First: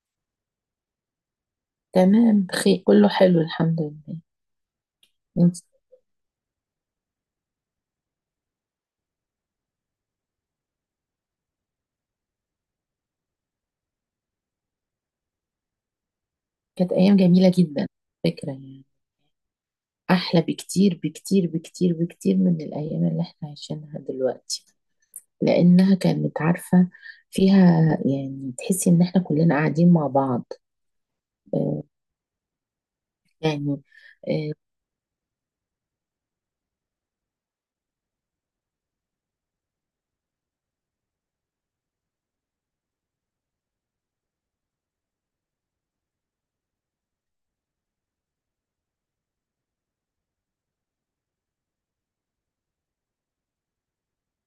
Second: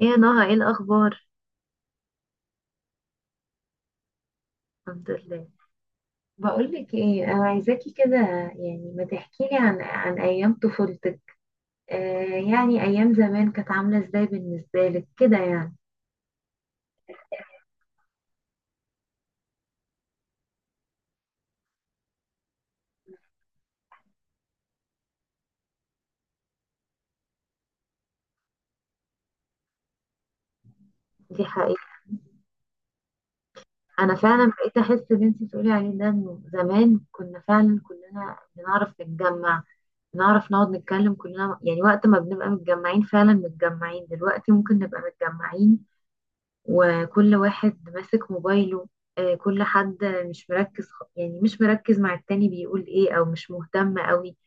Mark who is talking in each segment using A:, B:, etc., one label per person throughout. A: ايه يا نهى، ايه الاخبار؟
B: تمام، بخير، كله حلو الحمد لله.
A: الحمد لله.
B: انت؟
A: بقولك ايه، انا عايزاكي كده، يعني ما تحكيلي عن ايام طفولتك. آه، يعني ايام زمان كانت عامله ازاي بالنسبه لك كده يعني.
B: كانت ايام جميله جدا. فكره، يعني احلى بكتير بكتير بكتير بكتير من الايام اللي احنا عايشينها دلوقتي، لانها كانت عارفه فيها، يعني تحسي ان احنا كلنا قاعدين مع بعض.
A: دي حقيقة.
B: آه، يعني.
A: انا فعلا بقيت احس اللي انت بتقولي عليه ده، انه زمان كنا فعلا كلنا بنعرف نتجمع، بنعرف نقعد نتكلم كلنا، يعني وقت ما بنبقى متجمعين فعلا متجمعين. دلوقتي ممكن نبقى متجمعين وكل واحد ماسك موبايله. آه، كل حد مش مركز، يعني مش مركز مع التاني بيقول ايه، او مش مهتم قوي.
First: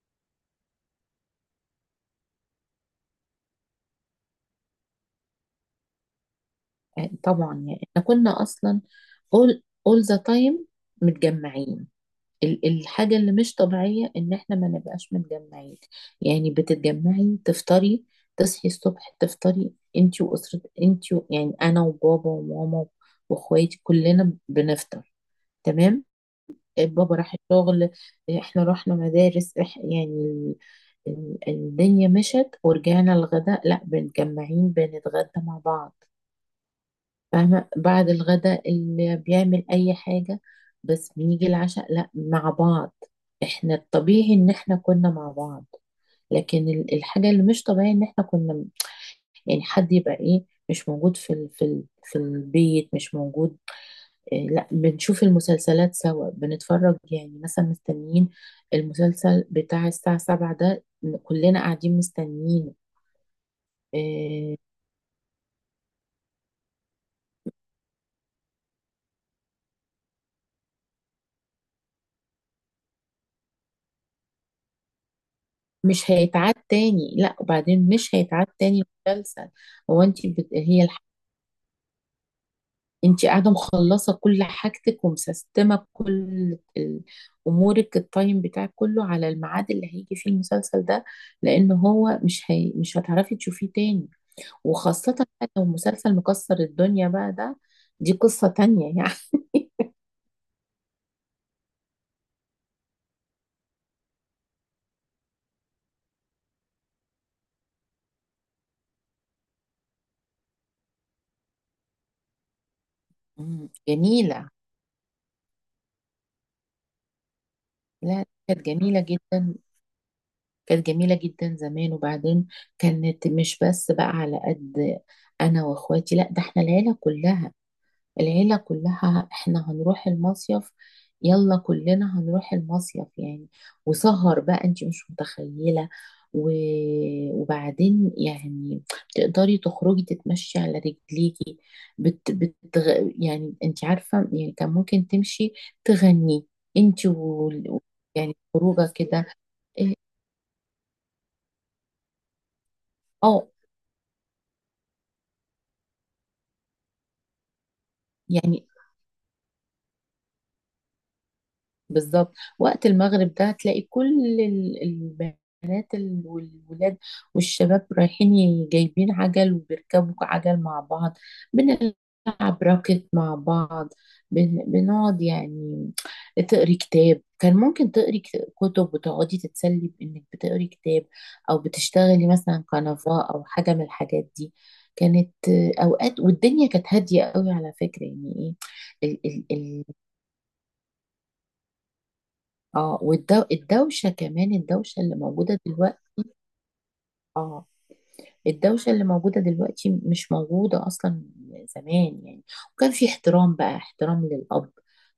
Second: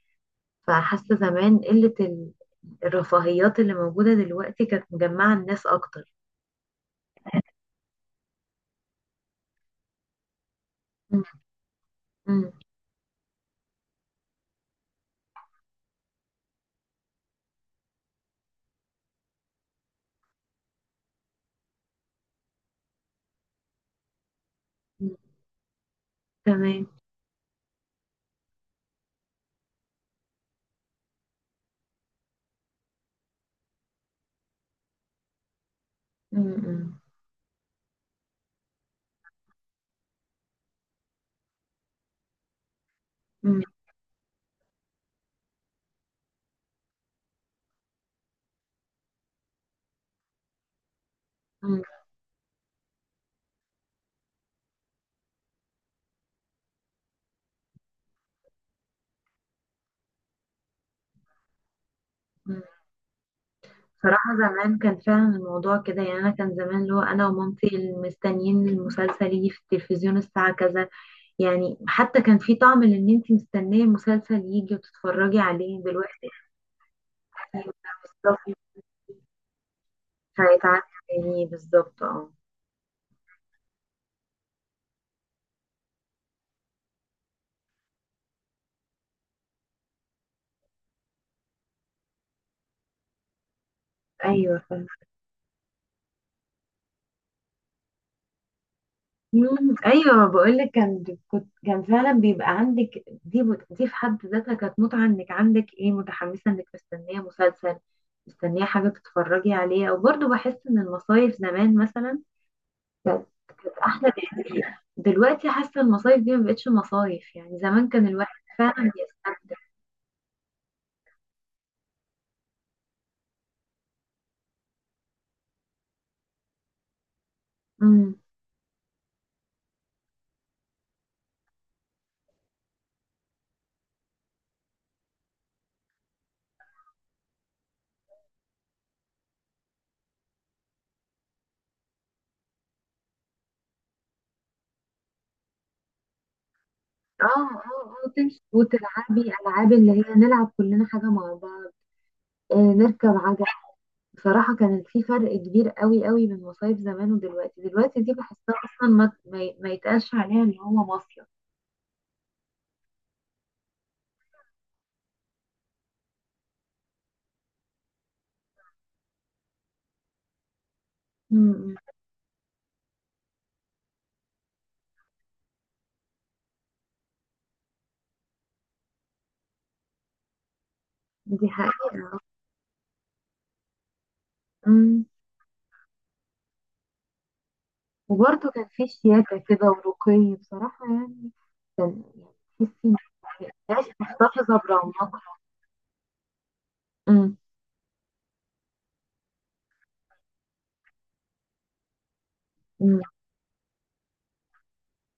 A: فحاسة زمان قلة الرفاهيات اللي موجودة دلوقتي كانت مجمعة الناس اكتر.
B: آه، طبعا، يعني احنا كنا اصلا all all the time
A: مم.
B: متجمعين.
A: مم.
B: الحاجة اللي مش طبيعية إن إحنا ما نبقاش متجمعين. يعني بتتجمعي تفطري. تصحي الصبح تفطري أنتي وأسرة يعني أنا وبابا وماما وإخواتي كلنا بنفطر.
A: مم.
B: تمام.
A: تمام.
B: بابا راح الشغل، إحنا رحنا مدارس يعني الدنيا مشت. ورجعنا الغداء، لأ بنتجمعين بنتغدى مع بعض.
A: مم. مم.
B: فاهمة؟ بعد الغداء اللي بيعمل أي حاجة. بس بنيجي العشاء لا مع بعض.
A: مم.
B: احنا الطبيعي ان احنا كنا مع بعض. لكن الحاجة اللي مش طبيعية ان احنا كنا، يعني حد يبقى ايه مش موجود
A: مم.
B: في البيت مش موجود. إيه، لا بنشوف المسلسلات سوا بنتفرج، يعني مثلا مستنيين المسلسل بتاع الساعة 7 ده، كلنا قاعدين
A: مم.
B: مستنيينه.
A: صراحة
B: آه،
A: زمان كان فعلا الموضوع كده، يعني أنا كان زمان اللي هو أنا ومامتي مستنيين المسلسل يجي في التلفزيون الساعة كذا، يعني حتى كان في طعم لان انت مستنيه مسلسل يجي وتتفرجي عليه
B: مش
A: دلوقتي.
B: هيتعاد تاني. لا
A: أيوة،
B: وبعدين مش هيتعاد
A: مصطفى.
B: تاني مسلسل. هو انت
A: مش
B: بت...
A: هيتعامل،
B: هي الح...
A: يعني بالظبط، اه.
B: انت قاعده مخلصه كل حاجتك ومسستمه كل ال- امورك. التايم بتاعك كله على الميعاد اللي هيجي فيه المسلسل ده. لان هو مش هتعرفي تشوفيه تاني.
A: ايوه، فاهمة.
B: وخاصه بقى لو مسلسل مكسر الدنيا بقى ده، دي قصه تانية يعني.
A: مم، ايوه، بقول لك كان فعلا بيبقى عندك دي دي في حد ذاتها كانت متعه، انك عندك ايه، متحمسه انك مستنيه مسلسل، مستنيه حاجه تتفرجي عليها. وبرضه بحس ان المصايف زمان مثلا كانت احلى
B: جميله.
A: بكتير. دلوقتي حاسه المصايف دي ما بقتش مصايف، يعني زمان كان
B: لا
A: الواحد
B: كانت
A: فعلا
B: جميله جدا.
A: بيستمتع.
B: كانت جميلة جدا زمان. وبعدين كانت مش بس بقى على قد أنا وأخواتي، لا ده احنا العيلة كلها.
A: امم،
B: العيلة كلها احنا هنروح المصيف. يلا كلنا هنروح المصيف يعني. وسهر بقى، انت مش متخيلة. و... وبعدين يعني تقدري تخرجي تتمشي على رجليكي. يعني انت عارفة، يعني كان ممكن تمشي تغني انت
A: اه،
B: و...
A: اه، اه،
B: يعني
A: تمشي
B: خروجة كده.
A: وتلعبي، العاب اللي
B: إيه،
A: هي نلعب كلنا حاجه مع بعض. آه، نركب عجل.
B: اه،
A: بصراحة كان في فرق كبير قوي قوي من مصايف زمان ودلوقتي. دلوقتي دي بحسها
B: يعني
A: أصلا ما يتقالش عليها إن هو مصيف.
B: بالظبط. وقت المغرب ده تلاقي كل البنات والولاد والشباب رايحين جايبين عجل وبيركبوا عجل مع بعض.
A: أمم.
B: بنلعب راكت مع بعض. بنقعد، يعني تقري كتاب، كان ممكن تقري كتب وتقعدي تتسلي بإنك بتقري كتاب.
A: دي
B: أو
A: حقيقة.
B: بتشتغلي مثلا كنفا أو حاجة من الحاجات دي.
A: أمم.
B: كانت أوقات، والدنيا كانت هادية قوي على فكرة
A: وبرضه
B: يعني.
A: كان في شياكة كده
B: إيه،
A: ورقي بصراحة، يعني كان يعني تحسي إن
B: اه،
A: العيش
B: والدوشة كمان
A: محتفظة
B: الدوشة اللي
A: برونقها.
B: موجودة دلوقتي.
A: أمم.
B: اه، الدوشة اللي موجودة دلوقتي مش موجودة أصلا زمان يعني. وكان
A: أمم.
B: في احترام بقى، احترام للأب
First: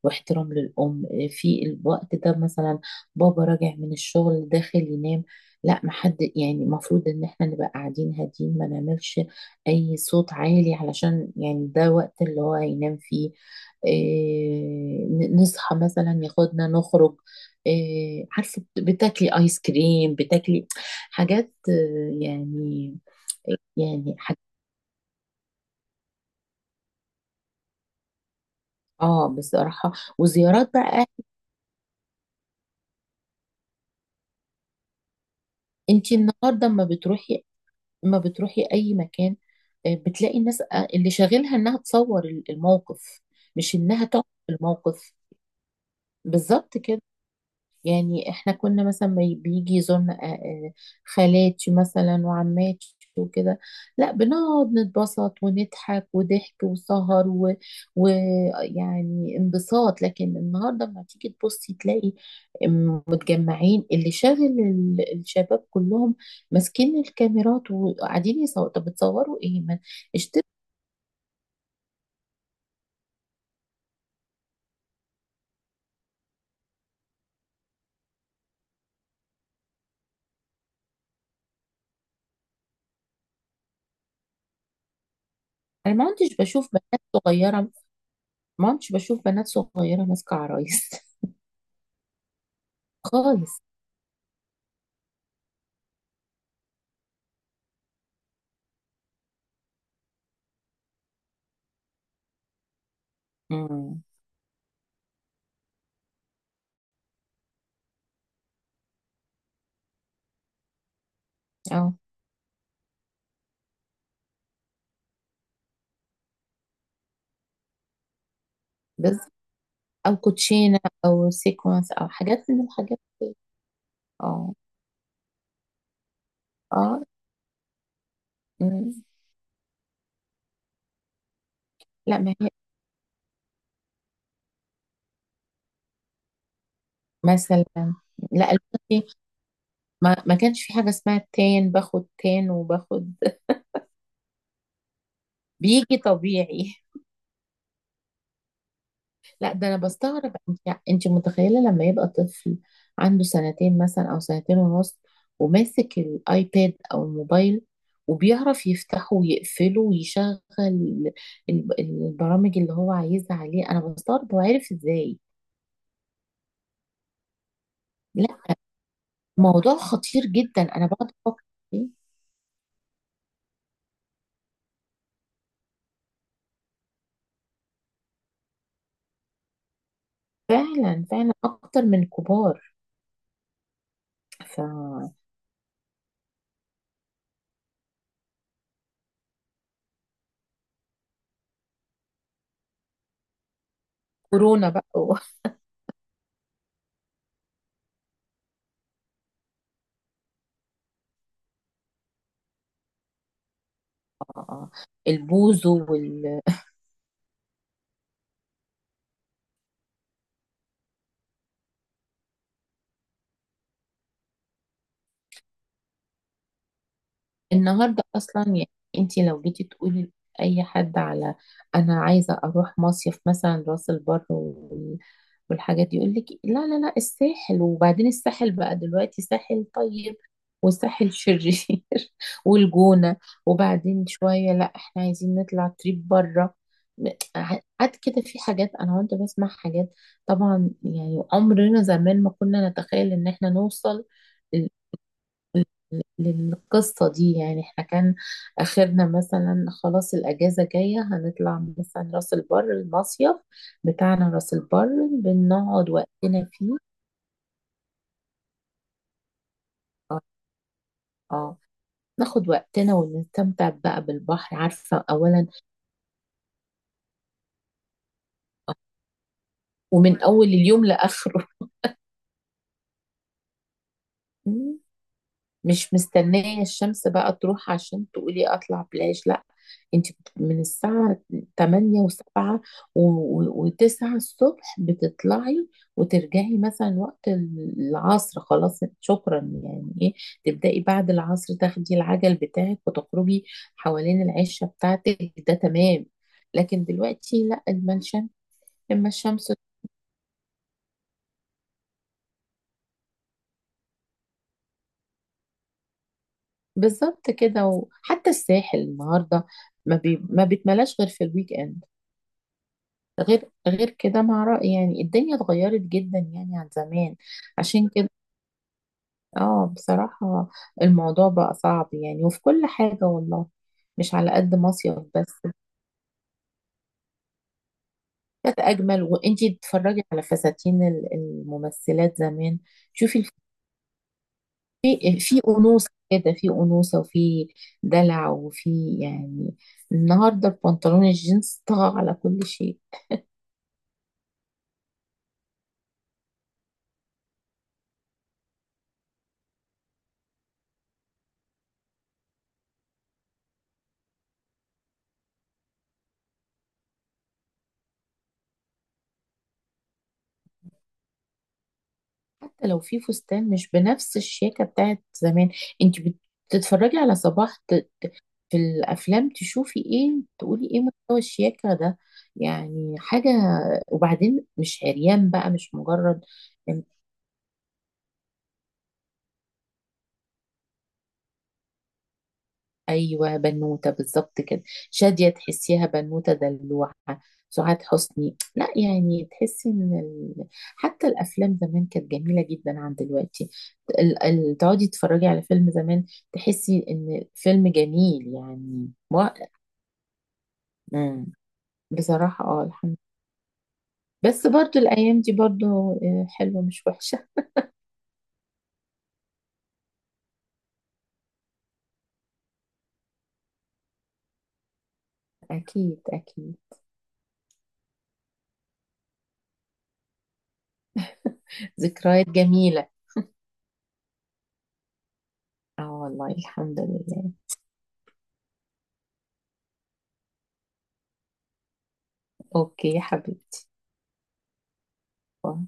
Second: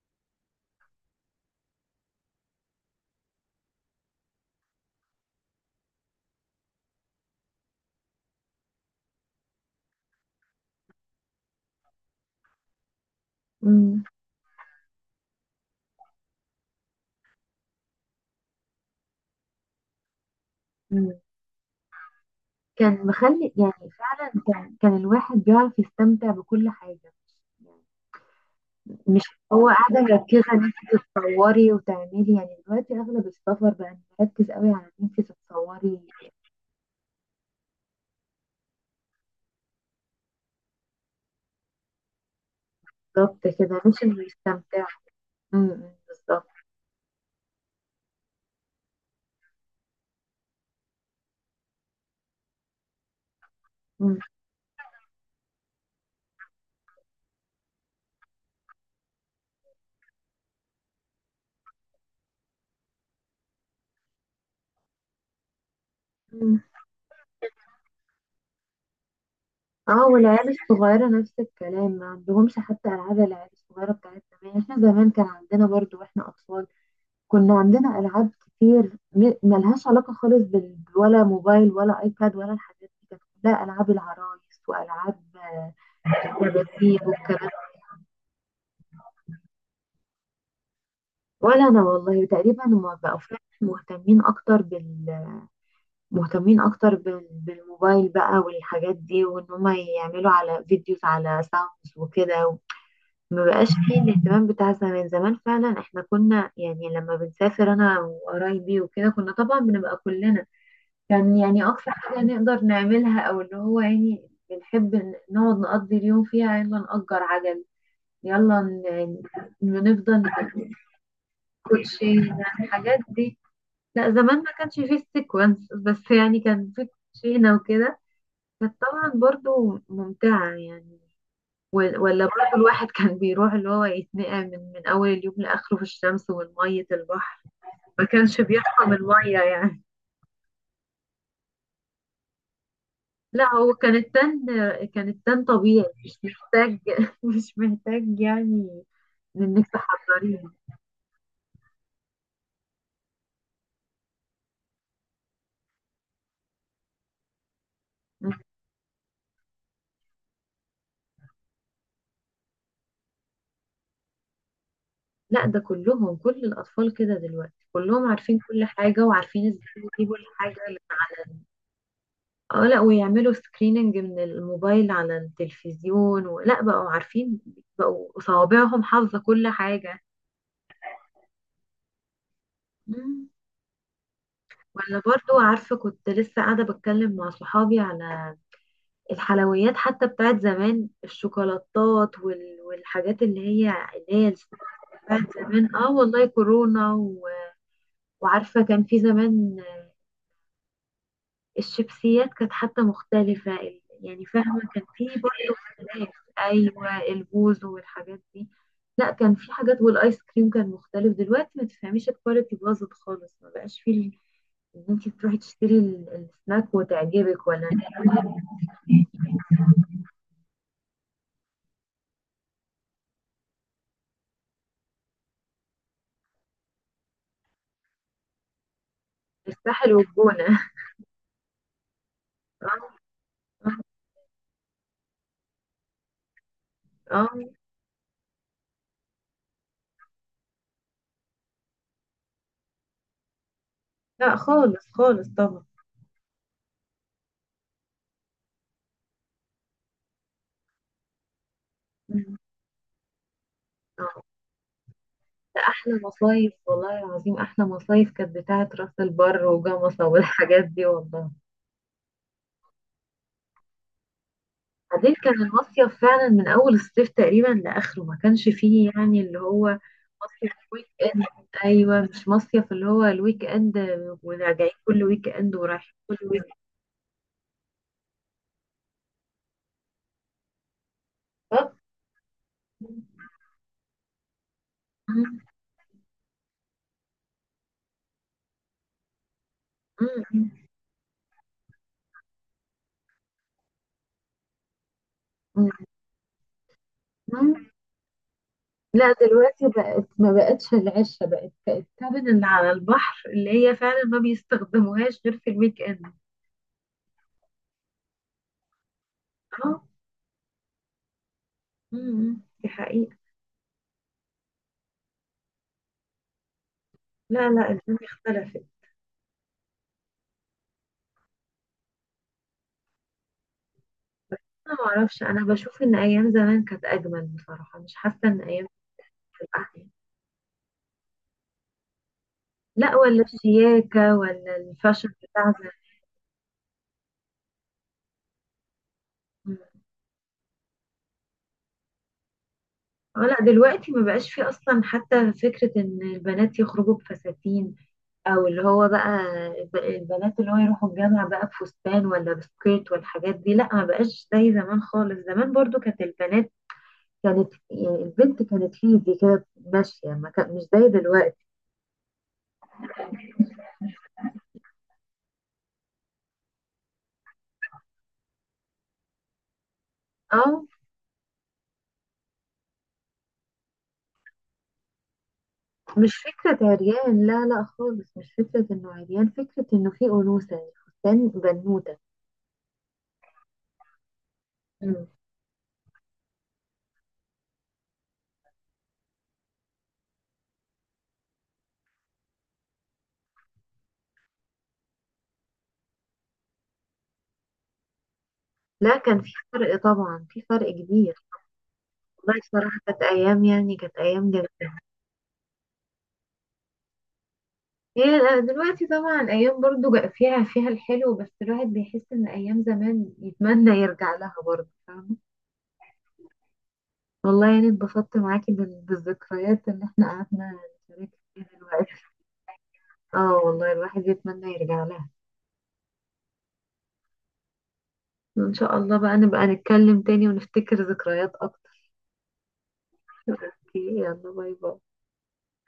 B: واحترام للأم. في الوقت ده مثلا بابا راجع من الشغل داخل ينام، لا محد. يعني المفروض ان احنا نبقى قاعدين هادين ما نعملش اي صوت عالي علشان، يعني ده وقت اللي هو هينام فيه.
A: أمم.
B: إيه، نصحى مثلا ياخدنا نخرج. إيه، عارفة بتاكلي ايس كريم، بتاكلي
A: أمم.
B: حاجات يعني.
A: كان مخلي يعني،
B: يعني
A: فعلا كان الواحد بيعرف يستمتع بكل حاجة. مش
B: اه،
A: هو
B: بصراحة.
A: قاعدة مركزة ان
B: وزيارات
A: انت
B: بقى،
A: تتصوري وتعملي، يعني دلوقتي اغلب السفر بقى مركز قوي على ان انت تتصوري.
B: انت النهاردة اما بتروحي اي مكان، بتلاقي الناس اللي شاغلها انها تصور الموقف،
A: بالظبط
B: مش
A: كده، مش
B: انها
A: انه
B: تقعد في
A: يستمتع.
B: الموقف.
A: امم. بالظبط.
B: بالظبط كده. يعني احنا كنا مثلا، ما بيجي يزورنا خالاتي مثلا وعماتي وكده. لا
A: أمم.
B: بنقعد نتبسط ونضحك وضحك وسهر ويعني انبساط. لكن النهارده لما تيجي تبصي تلاقي متجمعين، اللي شاغل الشباب كلهم
A: أمم.
B: ماسكين الكاميرات وقاعدين يصوروا. طب بتصوروا ايه؟ ما
A: اه،
B: اشتروا.
A: والعيال الصغيرة نفس الكلام، ما عندهمش حتى العاب. العيال الصغيرة بتاعت زمان، احنا زمان كان عندنا برضو واحنا اطفال، كنا عندنا العاب كتير ملهاش علاقة خالص بال، ولا موبايل، ولا ايباد، ولا الحاجات دي. كانت كلها العاب العرايس، والعاب، آه،
B: انا ما كنتش بشوف
A: الكباتيه
B: بنات
A: والكلام.
B: صغيره ما كنتش بشوف بنات صغيره ماسكه عرايس.
A: ولا انا والله تقريبا. هما بقوا فعلا
B: خالص.
A: مهتمين اكتر بالموبايل بقى والحاجات دي، وان هما يعملوا على فيديوز، على ساوندز وكده. ما بقاش
B: امم
A: فيه الاهتمام بتاع زمان. زمان فعلا احنا كنا، يعني لما بنسافر انا وقرايبي وكده، كنا طبعا بنبقى كلنا. كان يعني اقصى
B: اه،
A: حاجة نقدر نعملها، او اللي هو يعني بنحب نقعد نقضي اليوم فيها، يلا نأجر عجل، يلا
B: بس او
A: نفضل.
B: كوتشينه او سيكونس او
A: كوتشي
B: حاجات من
A: الحاجات
B: الحاجات دي.
A: دي. لا زمان ما
B: اه،
A: كانش فيه السيكونس، بس يعني كان فيه
B: اه،
A: كوتشينة وكده. كانت
B: مم.
A: طبعا برضو ممتعة يعني.
B: لا
A: ولا
B: ما هي
A: برضو الواحد كان بيروح اللي هو يتنقع من أول اليوم لآخره في الشمس والمية البحر.
B: مثلا.
A: ما كانش
B: لا
A: بيرحم
B: البنطي.
A: المية يعني.
B: ما كانش في حاجه اسمها تان. باخد تان وباخد
A: لا هو كان التن، كان التن طبيعي
B: بيجي
A: مش
B: طبيعي.
A: محتاج مش محتاج، يعني
B: لا
A: إنك
B: ده انا بستغرب،
A: تحضريه.
B: انت متخيله لما يبقى طفل عنده سنتين مثلا، او سنتين ونص، وماسك الايباد او الموبايل، وبيعرف يفتحه ويقفله ويشغل البرامج اللي هو عايزها عليه. انا بستغرب هو عارف ازاي.
A: لا ده كل الأطفال كده دلوقتي كلهم
B: لا،
A: عارفين كل حاجة، وعارفين
B: موضوع
A: ازاي يجيبوا
B: خطير جدا،
A: الحاجة.
B: انا بقعد افكر فيه.
A: اه، لا ويعملوا سكريننج من الموبايل على التلفزيون، ولا بقوا عارفين، بقوا صوابعهم حافظة كل حاجة.
B: فعلا فعلا اكتر من الكبار.
A: مم. ولا برضو عارفة، كنت لسه قاعدة بتكلم مع صحابي على الحلويات حتى بتاعت زمان، الشوكولاتات والحاجات اللي هي
B: فكورونا بقى
A: بتاعت زمان. اه والله، كورونا و... وعارفة كان في زمان الشيبسيات كانت حتى مختلفة، يعني فاهمة كان في برضه
B: البوز
A: اختلاف. أيوة، البوز والحاجات دي. لا كان في حاجات، والآيس كريم كان مختلف. دلوقتي ما تفهميش، الكواليتي باظت خالص. ما بقاش في إن أنت تروحي تشتري السناك وتعجبك، ولا
B: النهارده اصلا يعني. انت لو جيتي تقولي لاي حد على، انا عايزه اروح مصيف مثلا راس البر والحاجات دي، يقول لك إيه؟ لا لا لا، الساحل. وبعدين الساحل بقى دلوقتي ساحل
A: الساحل
B: طيب
A: والجونة.
B: وساحل شرير.
A: اه.
B: والجونة. وبعدين شوية لا احنا عايزين نطلع تريب بره.
A: آه.
B: قعد كده في حاجات، انا وانت بسمع حاجات. طبعا، يعني عمرنا زمان ما كنا نتخيل ان احنا نوصل
A: لا خالص خالص طبعا.
B: للقصة دي يعني. احنا كان آخرنا مثلا خلاص، الأجازة جاية هنطلع مثلا راس
A: مم.
B: البر، المصيف
A: آه.
B: بتاعنا راس البر.
A: ده
B: بنقعد
A: أحلى
B: وقتنا
A: مصايف،
B: فيه.
A: والله العظيم أحلى مصايف كانت بتاعت راس البر وجمصة
B: اه،
A: والحاجات دي، والله.
B: آه، ناخد وقتنا ونستمتع بقى بالبحر. عارفة؟
A: بعدين كان
B: أولا،
A: المصيف فعلا من اول الصيف تقريبا لاخره، ما كانش فيه يعني اللي هو
B: ومن أول
A: مصيف
B: اليوم
A: ويك اند.
B: لآخره.
A: ايوه، مش مصيف اللي هو الويك اند، وراجعين كل ويك اند ورايحين
B: مش
A: كل ويك
B: مستنية الشمس بقى تروح عشان تقولي أطلع بلاش. لأ، أنت من الساعة
A: اند.
B: 8 و7 و9 الصبح
A: مم.
B: بتطلعي. وترجعي مثلا وقت العصر، خلاص شكرا يعني. إيه
A: مم.
B: تبدأي بعد العصر، تاخدي العجل بتاعك وتخرجي حوالين العشة بتاعتك، ده
A: مم.
B: تمام. لكن دلوقتي لأ،
A: مم.
B: لما
A: لا
B: الشمس
A: دلوقتي ما بقتش العشة، بقت الكابن اللي على البحر اللي هي فعلا ما بيستخدموهاش غير في الويك اند.
B: بالظبط كده. وحتى الساحل النهاردة
A: اه.
B: ما بيتملاش غير في الويك إند.
A: مم. دي حقيقة.
B: غير كده، مع رأي يعني. الدنيا اتغيرت جدا يعني عن زمان.
A: لا لا،
B: عشان
A: الدنيا
B: كده
A: اختلفت.
B: اه، بصراحة الموضوع بقى صعب يعني وفي كل حاجة والله، مش على قد
A: انا ما
B: مصيف
A: اعرفش،
B: بس.
A: انا بشوف ان ايام زمان كانت اجمل بصراحه، مش حاسه ان
B: كانت
A: ايام
B: أجمل. وانتي
A: بتبقى احلى.
B: تتفرجي على فساتين الممثلات زمان.
A: لا،
B: شوفي
A: ولا الشياكه ولا الفاشن
B: في
A: بتاع زمان.
B: أنوثة كده، في أنوثة وفي دلع وفي، يعني النهاردة البنطلون الجينز طغى على كل شيء.
A: اه، لا دلوقتي ما بقاش في اصلا حتى فكره ان البنات يخرجوا بفساتين، او اللي هو بقى البنات اللي هو يروحوا الجامعه بقى بفستان، ولا بسكيرت والحاجات دي. لا ما بقاش زي زمان خالص. زمان برضو كانت البنات كانت، يعني البنت كانت في ايدي كده ماشيه، ما كان مش زي دلوقتي.
B: حتى لو في فستان مش بنفس الشياكة بتاعت زمان، انت بتتفرجي على صباح في الافلام، تشوفي ايه
A: اه،
B: تقولي ايه مستوى الشياكة ده. يعني حاجة. وبعدين مش عريان بقى، مش
A: مش
B: مجرد.
A: فكرة عريان، لا لا خالص، مش فكرة انه عريان، فكرة انه في أنوثة. الفستان بنوتة.
B: ايوه بنوته بالظبط كده.
A: مم.
B: شاديه تحسيها بنوته دلوعه. سعاد حسني، لا يعني تحسي ان حتى الافلام زمان كانت جميله جدا عن دلوقتي. تقعدي تتفرجي على فيلم زمان، تحسي ان فيلم جميل يعني
A: لا، كان في فرق طبعا، في فرق كبير.
B: مم.
A: والله
B: بصراحه اه،
A: بصراحة
B: الحمد
A: كانت أيام، يعني كانت
B: لله.
A: أيام
B: بس
A: جميلة.
B: برضو الايام دي برضو حلوه مش وحشه.
A: هي دلوقتي طبعا ايام برضو فيها الحلو، بس الواحد بيحس ان ايام زمان يتمنى يرجع لها برضو، فاهمة.
B: اكيد، اكيد.
A: والله يعني اتبسطت معاكي بالذكريات اللي احنا قعدنا نشارك فيها دلوقتي.
B: ذكريات جميله.
A: اه والله، الواحد يتمنى يرجع لها.
B: اه والله، الحمد لله.
A: ان شاء الله بقى نبقى نتكلم تاني ونفتكر ذكريات اكتر.
B: اوكي يا حبيبتي.
A: اوكي، يلا باي باي.
B: باي.